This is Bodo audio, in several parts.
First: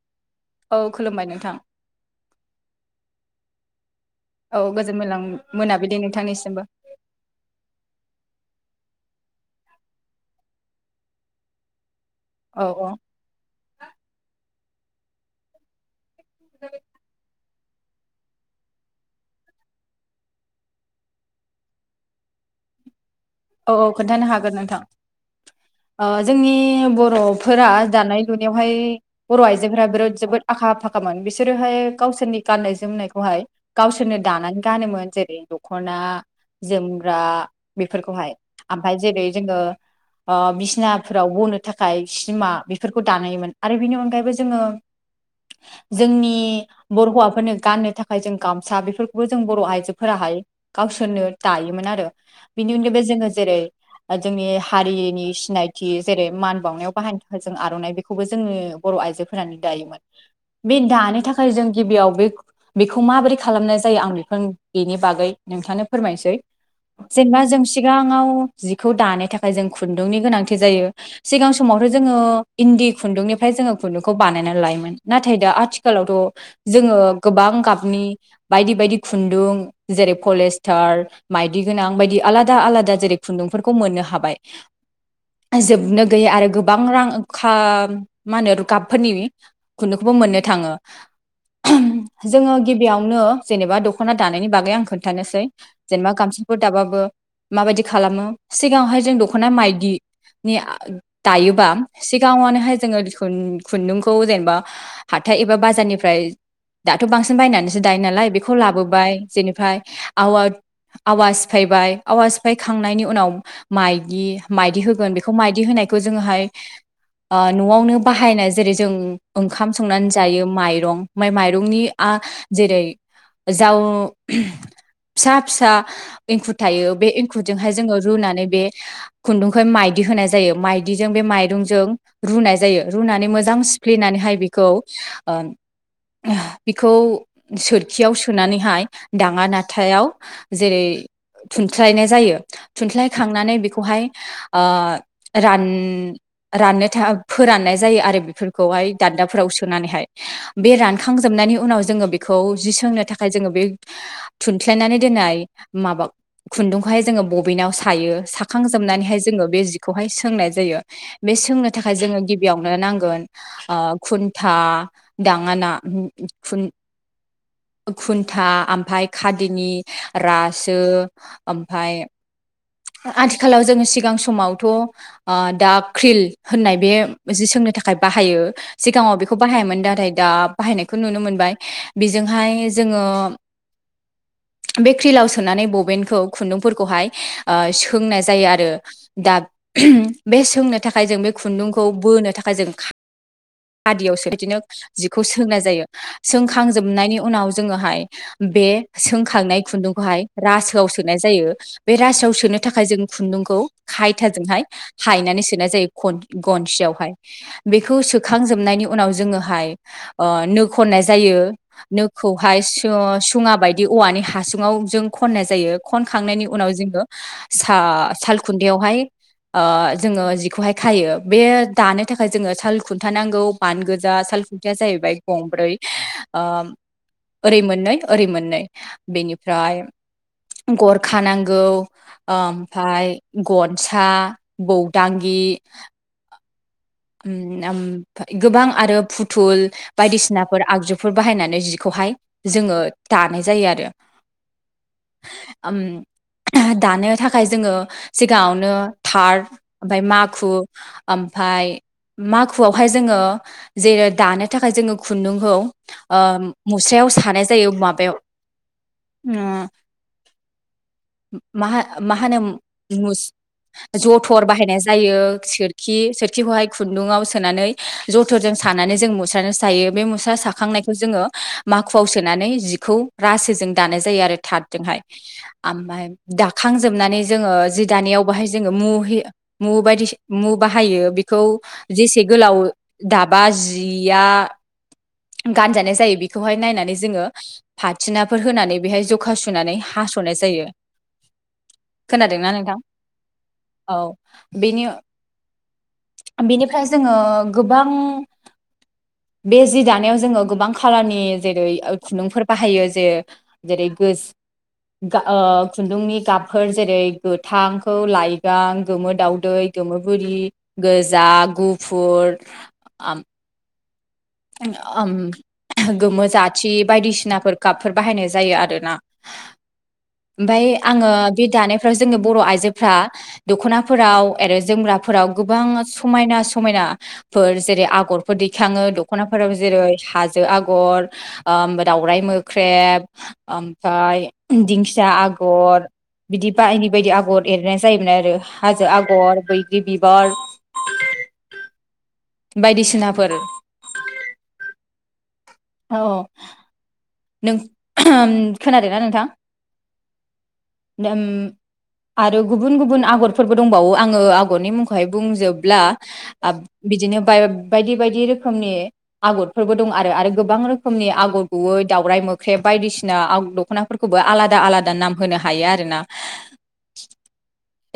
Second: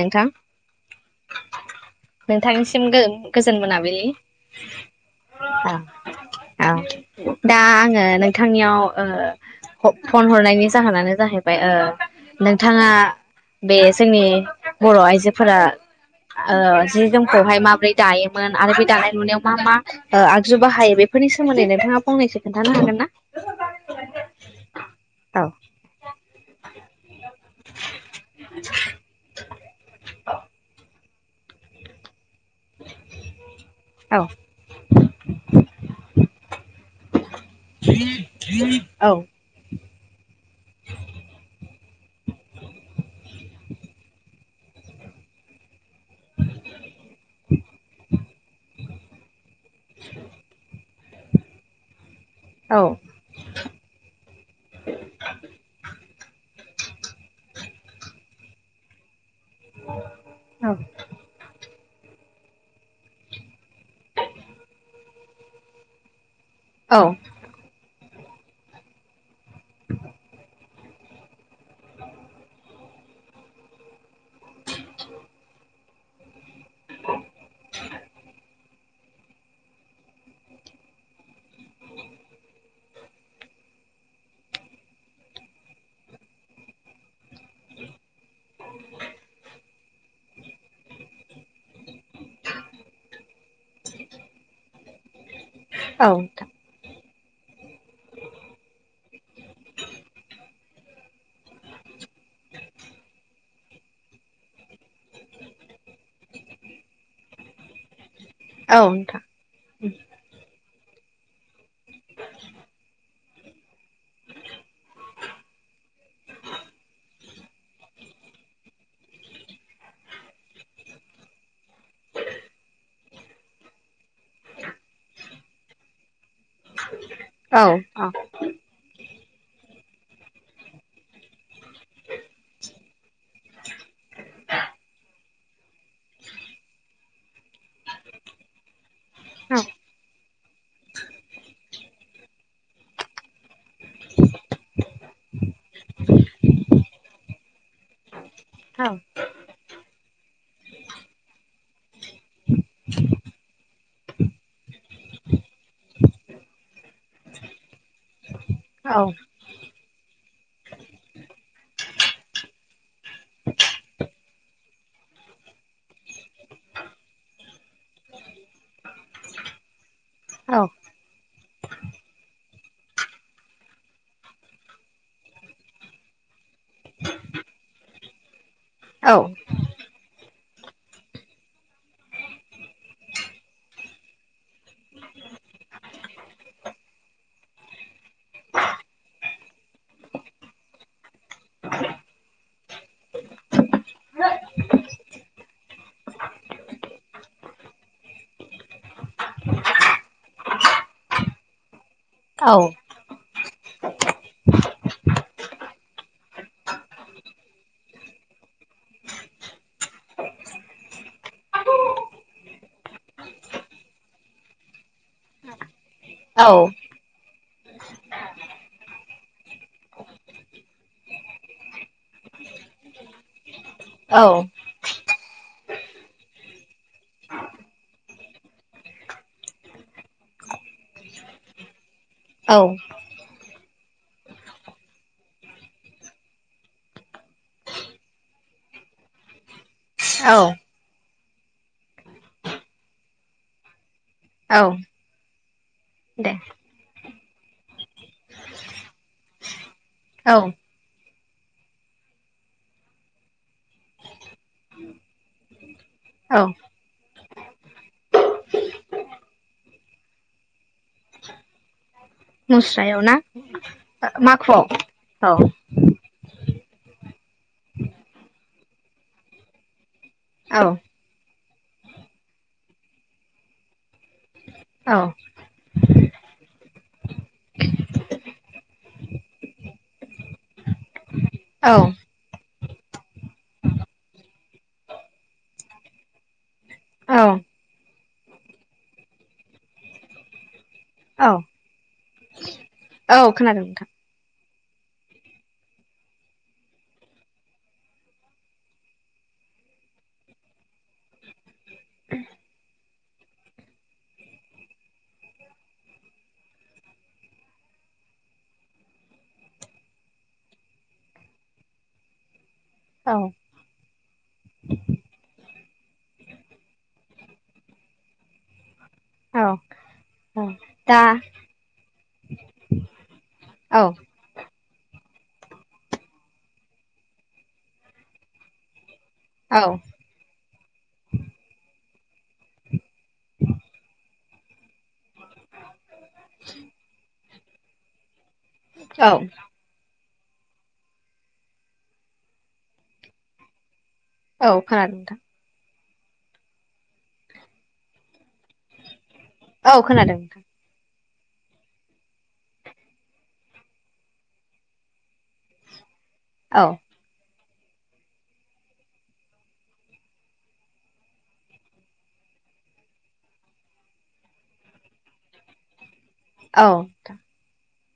नोंथां औ खुलुमबाय नोंथां नोंथांनिसिम गोजोन मोनाबिलि औ गोजोन मोलां मोनाबिलि नोंथांनिसिमबो औ-औ दा आङो नोंथांनियाव ओ फन हरनायनि जाहोनानो जाहैबाय ओ औ नोंथाङा औ बे जोंनि बर' आइजोफोरा ओ जि जोमखौ बेवहाय माब्रै दायोमोन आरो बे दानाय लुनायाव मा मा ओ आगजु बाहायो बेफोरनि सोमोन्दै नोंथाङा फंनैसो खोन्थानो हागोन ना औ-औ खोन्थानो हागोन नोंथां औ ओ जोंनि बर'फोरा दानाय लुनायाव बर' आइजोफोरा बिराद जबोद आखा फाखामोन बिसोरोहाय गावसोरनि गाननाय जोमनायखौहाय गावसोरनो औ दानानै गानोमोन जेरै दख'ना जोमग्रा बेफोरखौहाय ओमफाय औ जेरै जोङो ओ बिसिनाफोराव बनो थाखाय सिमा बेफोरखौ दानायमोन आरो बिनि अनगायैबो जोङो जोंनि बर' हौवाफोरनो गाननो थाखाय जों गामसा बेफोरखौबो जों बर' आइजोफोराहाय गावसोरनो दायोमोन आरो बिनि अनगायैबो जोङो जेरै जोंनि हारिनि सिनायथि जेरै मान बावनायाव बाहायनो थाखाय जों आर'नाइ बेखौबो जोङो बर' आइजोफोरानो दायोमोन बे दानो थाखाय जों गिबियाव बे बेखौ माबोरै खालामनाय जायो आं बेखौ बेनि बागै नोंथानो फोरमायनोसै औ जेनेबा जों सिगाङाव जिखौ दानो थाखाय जों खुन्दुंनि गोनांथि जायो सिगां समावथ' जोङो इन्दि खुन्दुंनिफ्राय जोङो खुन्दुंखौ बानायनानै लायोमोन नाथाय दा आथिखालाव थ जोङो गोबां नि बायदि बायदि खुन्दुं जेरै पलेस्टार माइदि गोनां बायदि आलादा आलादा जेरै खुन्दुंफोरखौ मोननो हाबाय जोबनो गैयि आरो गोबां रां खाम मा होनो गाबफोरनि खुनदुं मोननो थाङो जोङो गिबियावनो जेनेबा दख'ना दानायनि बागै आं खोन्थानोसै औ जेनेबा गामसाफोर दाबाबो माबायदि खालामो सिगाङावहाय जों दख'ना माइदि दायोबा सिगाङनोहाय जोङो खुन्दुंखौ जेनेबा हाथ बा बारनिफ्राय दाथ' बांसिन बायनानैायो नालाय नोंथां औ लाबोबाय नोंथां जेनिफाय आवा सिफायबाय आवा फायखांनायनि उनाव माइदि माइदि होगोन बेखौ माइदि होनायखौ जोङोहाय न'आवनो बाहायनाय जेरै जों ओंखाम संनानै जायो माइरं माइरंनि आ जेरै जाव फिसा फिसा एंखुर थायो बे जोंहाय जोङो रुनानै बे खुन्दुंखौ माइदि होनाय जायो माइदिजों बे माइरंजों रुनाय जायो रुनानै मोजां सिफ्लेनानैहाय बेखौ ओ बिखौ सोरखियाव सोनानैहाय दांङा नाथायाव जेरै [inaudible] जायो थुनस्लाय खांनानै बेखौहाय रान राननो था फोराननाय जायो आरो बेफोरखौहाय दान्दाफोरावसो नानैहाय बे रानखांजोबनायनि उनाव जोङो बेखौ जि सोंनो थाखाय जों बे थु स्लायनानै दोननाय माबा खुन्दुं खौहाय जोङो बबेनाव सायो साखां औ जोबनानैहाय जोङो बे जि खौहाय सोंनाय जायो बे सोंनो थाखाय जोङो गिबियावनो नांगोन खुन्था दाङाना खुन [inaudible] खुन्था ओमफ्राय खादिनि रासो ओमफाय आथिखालाव जोङो सिगां समावथ' दा क्रिल होननाय बे जि सों नो थाखाय बाहायो औ सिगाङाव बेखौ बाहायामोन नाथाय दा बाहायनायखौ नुनो मोनबाय बेजोंहाय जोङो बे क्रिलाव सोनानै बबेनखौ खुन्दुंफोरखौहाय सोंनाय जायो आरो दा बे सोंनो थाखाय जों बे खुन्दुंखौ बोनो थाखाय जों खा खादियावसो बिदिनो जिखौ सोंनाय जायो सोंखांजोबनायनि उनाव जोङोहाय बे सोंखांनाय खुन्दुंखौहाय रासोआव सो सोनाय जायो बे रासोआव औ सोनो औ थाखाय जों खुन्दुंखौ खायथाजोंहाय हायनानै सोनाय जायो गनसियावहाय बेखौ सोखांजोबनाय [inaudible] दि औवानि हासुङाव जों खनाय जायो औ खनखांनायनि उनाव जोङो सा सालखुन्थायावहाय आ जोङो जिखौहाय खायो बे दानो थाखाय जोङो साल खुन्था नांगौ बान गोजा औ सालखुनथाया जाहैबाय गं [inaudible] गरखा नांगौ औ ओमफाय गर गसा बौदांगि गोबां आरो फुथुल औ बायदिसिनाफोर आगजु फोर बाहायनानै जिखौहाय जोङो दानाय जायो आरो औ दे दानो थाखाय जोङो सिगाङावनो थार ओमफाय माखु औ ओमफाय माखुआवहाय जोङो जेरै दानो थाखाय जोङो खुन्दुंखौ औ मुस्रायाव सा नाय जायो माबायाव ओ मा मुस्रायाव होनो ना जथर माखुआव बाहायनाय जायो औ सोरखि खि खौहाय खुुंदुंआव सोननानै जथर जों सानानै जों मुसाजों सायो सा औ साखांनायखौ जोङो माखुवआव सोनानै जिखौ रासो जों दानाय जायो आरो थार्दजोंहाय ओमफ्राय दाखांजोबनानै जोङो जि दानायाव बाहाय जोङो मु मु बायदि मु बाहायो बे खौ औ जेसे गोलाव दाबा जिया गानजानाय जायो बेखौहाय नायनानै जोङो फाथिनाफोर होनानै बेहाय जखा सुनानै हा स'नाय जायो औ खोनादोंना नोंथां औ खोनादों नोंथां बिनि बेनिफ्राय जोङो गोबां बे जि दानाय जोङो गोबां खालारनि जेरै खुन्दुंफोर बाहायो जे जेरै गो खुन्दुंनि गाबफोर जेरै गोथांखौ लाइगां गोमो दावदै गोमो बुरि गोजा गुफुर औ आं गोमो जाथि बायदिसिनाफोर गाबपशफोर बाहायनाय जायो आरोना [inaudible] ओमफाय दा आङो बे दानायफ्राव जोंनि बर' आइजोफ्रा औ दखनाफोराव आरो जोमग्राफोराव गोबां समायना समायनाफोर जेरै आगरफोर दैखाङो दख'नाफोराव औ जेरै हाजो आगर आगर दावराइ मोख्रेब ओमफ्राय दिंखिया आगर बिदि बायदि बायदि आगर एरनाय जायोमोन आरो हाजो औ आगर बैग्रि बिबार बायदिसिनाफोर औ खोनादों नोंथां औ औ नों खोनादों ना नोंथां औ खोनादों नोंथां नों आरो गुबुन गुबुन आगरफोरबो दंबावो आङो आगरनि मुंखौहाय बुंजोबब्ला औ बिदिनो बायदि बायदि रोखोमनि आगरफोरबो दं आरो आरो गोबां रोखोमनि आगर गुबै दावराय मोख्रेब बायदिसिना दख'नाफोरखौबो आलादा आलादा नाम होनो हायो आरोना औ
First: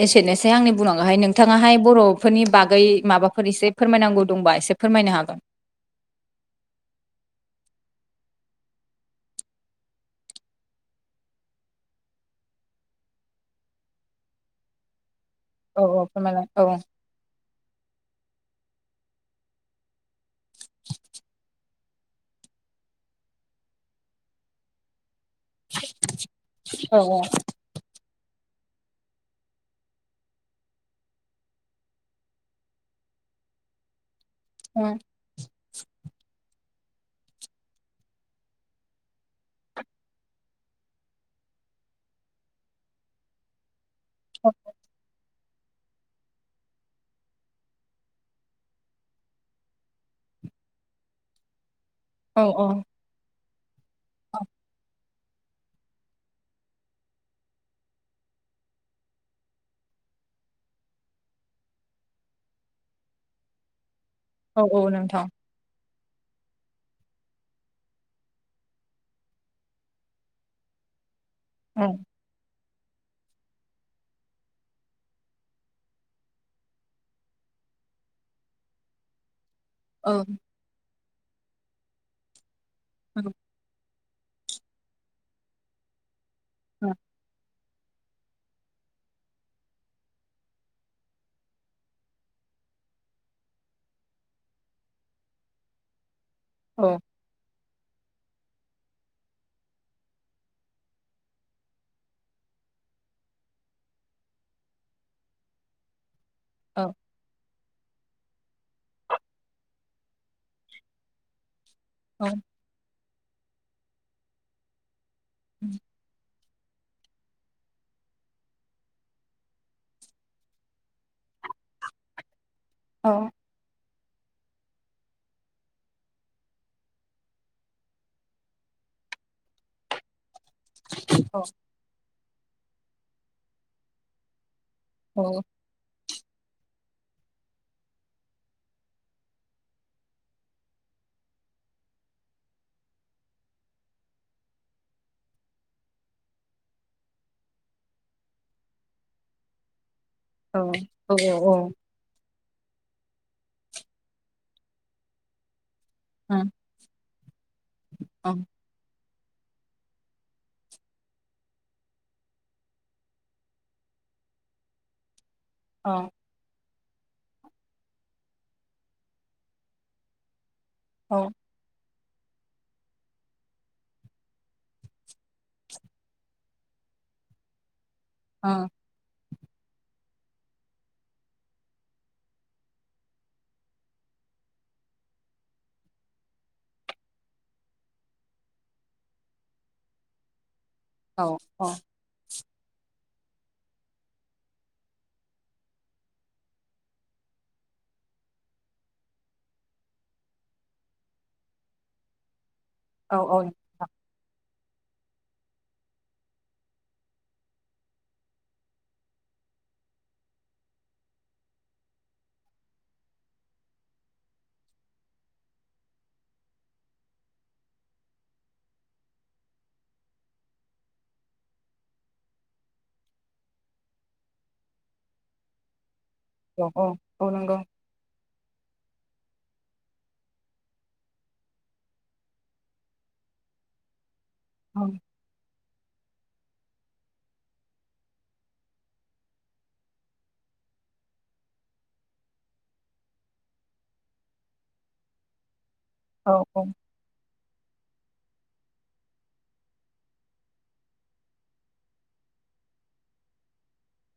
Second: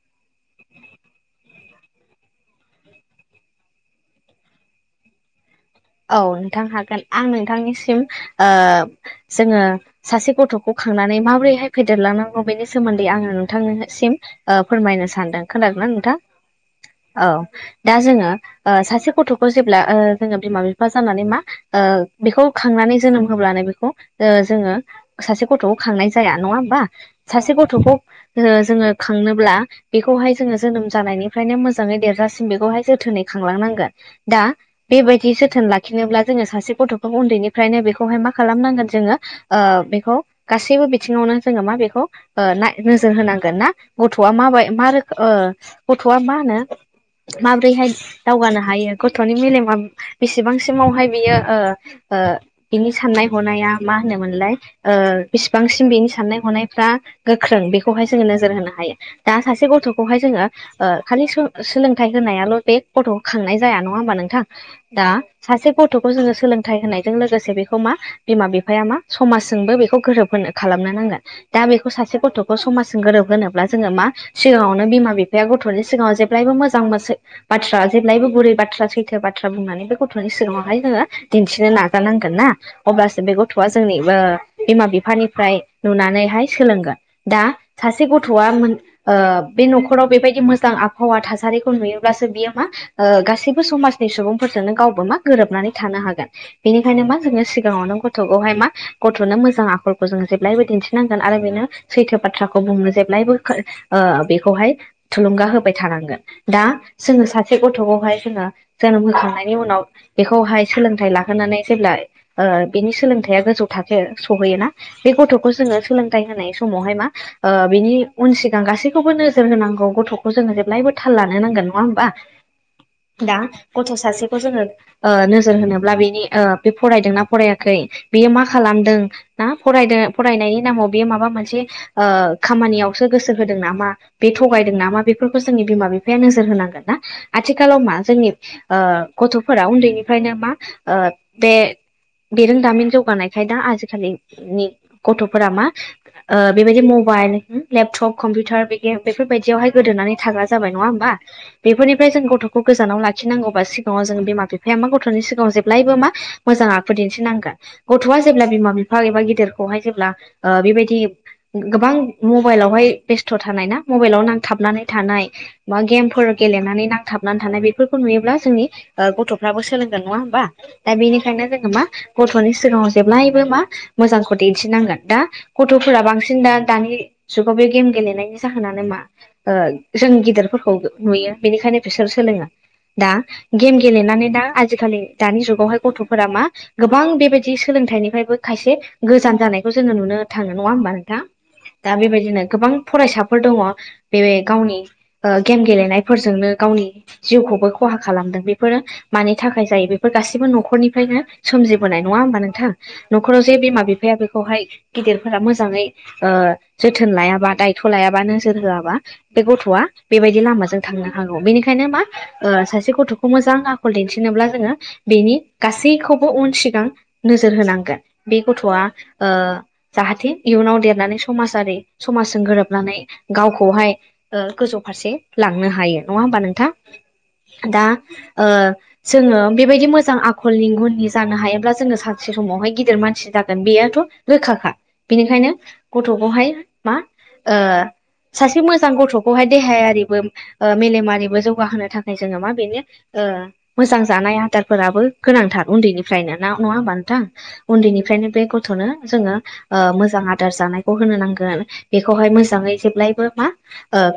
एसेनोसै आंनि बुंनांगौहाय नोंथाङाहाय बर'फोरनि बागै माबाफोर एसे फोरमायनांगौ दंबा एसे फोरमायनो हागोन औ नोंथां हागोन आं नोंथांनिसिम जोङो सासे गथ'खौ खांनानै माबोरैहाय फेदेरलांनांगौ बेनि सोमोन्दै आङो नोंथांनिसिम फोरमायनो सानदों खोनादों औ ना औ नोंथां फोरमायलाय औ औ दा जोङो सासे गथ'खौ जेब्ला जोङो बिमा बिफा जानानै मा बेखौ खांनानै जोनोम होब्लानो बेखौ जोङो सासे गथ'खौ खांनाय जाया नङा होमबा औ सासे गथ'खौ जोङो खांनोब्ला बेखौहाय जोङो जोनोम जानायनिफ्रायनो मोजाङै देरजासिम बेखौहाय जोथोनै खांलांनांगोन दा बेबायदि जोथोन लाखिनोब्ला जोङो सासे गथ'खौ उन्दैनिफ्रायनो बेखौहाय मा खालामनांगोन जोङो बेखौ गासैबो बिथिङावनो जोङो मा बेखौ नोजोर होनांगोन ना गथ'आ माबाय मा रोखोम गथ'आ मा होनो माबोरैहाय दावगानो हायो गथ'नि मेलेमा बेसेबांसिमावहाय बियो औ बिनि साननाय हनाया मा होनोमोनलाय बेसिबांसिम बेनि साननाय हनायफ्रा गोख्रों बेखौहाय जोङो नोजोर होनो हायो दा सासे गथ'खौहाय जों ओ खालि सोलोंथाइ होनायाल' बे गथ'खौ खांनाय जाया नङा होनबा नोंथां? नोंथां औ औ दा नोंथां सासे गथ'खौ जोङो सोलोंथाइ होनायजों लोगोसे बेखौ मा बिमा बिफाया मा समाजजोंबो बेखौ गोरोब होनो खालामो नो नांगोन दा औ बेखौ सासे गथ' समाजजों गोरोब होनोब्ला जोङो मा सिगाङावनो बिमा बिफाया गथ'नि सिगाङाव जेब्लायबो मोजां मोन बाथ्रा जेब्लायबो गुरै बाथ्रा सैथो बाथ्रा बुंनानै बे औ गथ'नि सिगाङावहाय जोङो दिन्थिनो नाजानांगोन ना औ अब्लासो बे गथ'आ जोंनि बिमा बिफानिफ्राय नुनानैहाय सोलोंगोन दा सासे गथ'आ बे न'खराव बेबायदि मोजां आबहावा थासारिखौ नुयोब्लासो बियो मा ओ गासैबो समाजनि सुबुंफोरजोंनो गावबो मा गोरोबनानै थानो हागोन औ बेनिखायनो मा जोङो सिगाङावनो गथ'खौहाय मा गथ'नो मोजां आखलखौ जों जेब्लायबो दिन्थिनांगोन आरो बेनो सैथो बाथ्राखौ बुंनो जेब्लायबो बेखौहाय थुलुंगा होबाय थानांगोन दा औ जोङो सासे गथ'खौहाय जोङो जोनोम होखांनाय उनाव बेखौहाय सोलोंथाइ लाहोनानै जेब्ला औ ओ बेनि सोलोंथाइ गोजौ थाखो सहैयोोना बे गथ'खौ जोङो सोलोंथाइ होनाय समावहाय मा बिनि उन सिगां गासैखौबो नोजोर होनांगौ गथ'खौ जोङो जेब्लायबो थाल लानो नांगोन नङा हा दा गथ' स खौ जोङो नोजोर होनोब्ला बेनि बे फरायदोंना फरायाखै बेयो मा खालामदों ना फरायदों फरायनायनि नामाव बे माबा मोनसे खामानियावसो गोसो होदों नामा बेथ गायदों नाम मा बेफोरखौ जोंनि बिमा बिफाया नोजोर होनांगोन ना आथिखालाव मा जोंनि गथ'फोरा उन्दैनिफ्रायनो मा बे बेरोंदामिन जौगानायखाय दा आजिखालिनि गथ'फोरा मा बेबायदि मबाइल लेपटप कम्पिउटारे बेफोरबायदियावहाय गोदोनानै थाग्रा जाबाय नङा होनबा औ औ औ बेफोरनिफ्राय जों गथखौ गोजानाव लाखिनांगौवबा सिगां सिाव जोंनि बिमा बिफाया मा गथ'नि सिगाङाव जे्लायबो मा ओं मोजां आखु दिन्थिनांगोन । गथ'आ ओं जेब्ला बिमा बिफा एबा गिदिरखौहाय जेब्ला बेबायदि गोबां मबाइलावहाय बेस्थ' थानाय ना मबाइलाव नांथाबनानै थानाय बा औ गेमफोर गेलेनानै नांथाबनानै थानाय बेफोरखौ नुयोब्ला जोंनि गथ'फ्राबो सोलोंगदों नङा होमबा दा औ बेनिखायनो जोङो मा गथ'नि सिगाङाव जेब्लायबो मा मोजांखौ दिन्थिनांगोन दा गथ'फोरा बांसिन दा दानि जुगाव बे गेम गेलेनायनि ओं जाहोनानो मा जों गिदिरफोरखौ नुयो बेनिखायनो बिसोर सोलोङो दा गेम गेलेनानै दा आजिखालि दानि जुगावहाय गथ'फोरा मा गोबां बेबायदि सोलोंथाइनिफ्रायबो खायसे गोजान जानायखौ जोङो नुनो थाङो नङा होमबा नोंथां औ औ दा बेबायदिनो गोबां फरायसाफोर दङ बे गावनि गेम गेलेनायफोरजोंनो गावनि जिउखौ खौबो खहा खालामदों । बेफोरो मानि थाखाय जायो बेफोर गासिबो न'खरनिफ्रायनो सोमजिबोनाय नङा होमबा नोंथां न'खराव औ जे बिमा नोंथां बिफाया बेखौहाय गिदिरफोरा मोजाङै जोथोन लायाबा दायथ' लायाबा नोजोर होआबा बे गथ' बेबायदि लामाजों थांनो हागौ बेनिखायनो मा सासे गथ' मोजां आखल दिन्थिनोब्ला जोङो बेनि गासैखौबो उन सिगां नोजोर होनांगोन। बे गथ'आ जाहाथे इयुनाव देरनानै समाजारि समाजजों गोरोबनानै गावखौहाय गोजौ फारसे लांनो हायो नङा होमबा नोंथां औ औ औ नंगौ दा ओ जोङो बेबायदि मोजां आखलनि गुननि जानो हायोब्ला जोङो सानसे समावहाय गिदिर मानसि ज बेयोथ' रोखााखखा ओं बिनिखायनो गथ'खौहाय मा सासे मोजां गथ'खौहाय देहायारिबो मेलेमारिबो जौगाहोनो थाखाय जोङो मा बेनो मोजां जानाय आदारफोराबो गोनांथार औ उन्दैनिफ्रायनो ना नङा औ होमब नोंथां उन्दैनि उन्दै निफ्रयनो बे गारनो जोङो ओ मोजां आदार जानायखौ होनो नांगोन बेखौहाय मोजाङौ जेब्लायबो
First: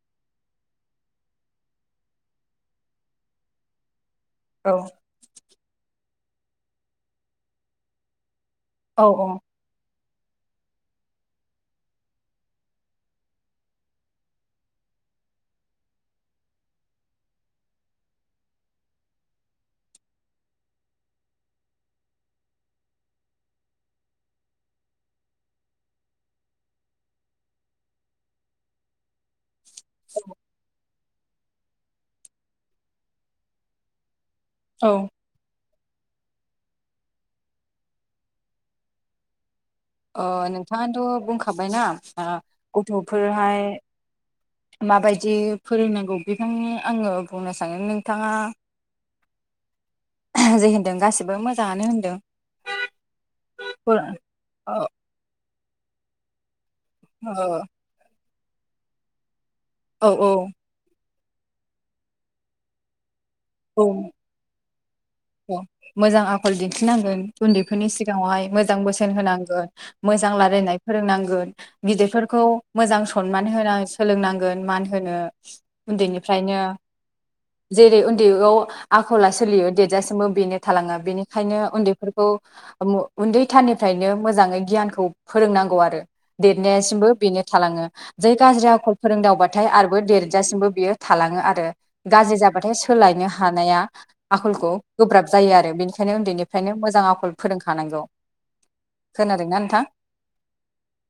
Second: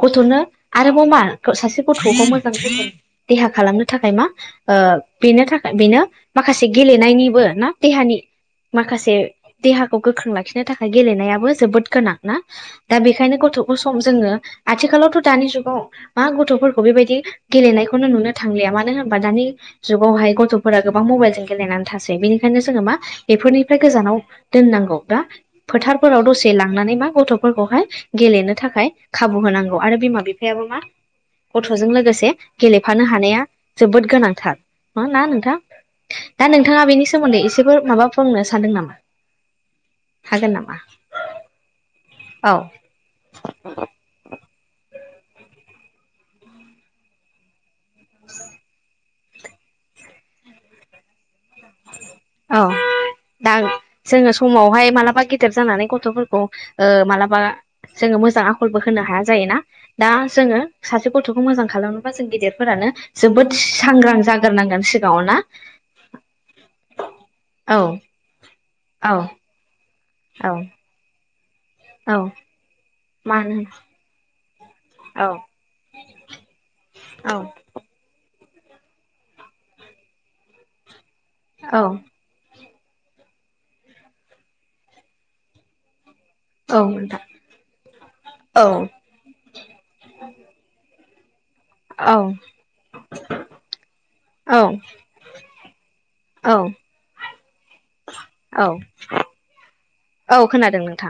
गथ'नो आरोबाव मा सासे गथ' मोजां देहा खालामनो थाखाय मा ओ बेनो थाखाय बेनो माखासे गेलेनायनिबो ना देहानि औ माखासे देहा खौ गोख्रों लाखिनो थाखाय गेलेनायाबो जोबोद गोनां ना दा बेखायनो गथ' सम जोङो आथिख खालावथ' दानि जुगाव मा गथ'फोरखौ बेबायदि गेलेनायखौनो नुनो था थांलिया मानोहोनबा दानि जुावहाय गथ'फोरा गोबां मबाइल ज गेलेनानै थासै बेनिखायनो जोङो मा बेफ फोरनिफ्राय गोजानाव दोननांगौ दा फोथारफोराव दसे लांनानै मा गथ'फोरखौहाय गेले नो थाखाय खाबु होनांगौ आरो बिमा बिफायाबो मा गथ'जों लोगोसे गेलेफानो हानाया जोबोद गोनांथार औ नङा ना नोंथां। दा नोंथाङा बेनि सोमोन्दै एसेबो माबा फोरोंनो सानदों नामा। अ हागोन नामा नोंथाङानथ' बुंखाबायना हा औ गथ'फोरहाय माबायदि फोरोंनांगौ बेखायनो आङो बुंनो सानो नोंथाङा जे होनदों गासिबो मोज औ दा फोर जोङो समाव हाय औ मालाबा गेदेर जानानै गथ'फोरखौ ओ मालाबा जाङो मोज जां आखलबो होनो हाया जायोना दा औ जोङो सासे गथ'खौ मोजां खालामनोबा जों गिदिरफोरानो जोबोद औ सांग्रां जागोरनांगोन सिगाङाव ना मोजां आखल दिन्थिनांगोन औ उन्दैफोरनि सिगाङावहाय मोजां बोसोन औ होनांगोन। मोजां औ रालायनाय फोरोंनांगोन औ गिदिरफोरखौ मोजां सनमान मानो होनाय सोलोंनांगोन मान होनो औ उन्दैनिफ्रायनो, औ जेरै उन्दैयाव आखला सोलियो देदजासिमबो बेनो थालाङो बेनिखायनो औ उन्दैफोरखौ ओम उन्दैथारनिफ्रायनो मोजाङै गियानखौ फोरोंनांगौ आरो। औ देरनायासिमबो नोंथां बेनो थालाङो जै औ गाज्रि आखल फोरोंदावबाथाय आरोबो देरजासिमबो बियो थालाङो आरो औ गाज्रि जाबाथाय सोलायनो हानाया औ आखलखौ गोब्राब जायो आरो बेनिखायनो औ उन्दैनिफ्रायनो मोजां आखल फोरोंखानांगौ। औ खोनादोंना नोंथां [inaudible] औ खोनादों नोंथां।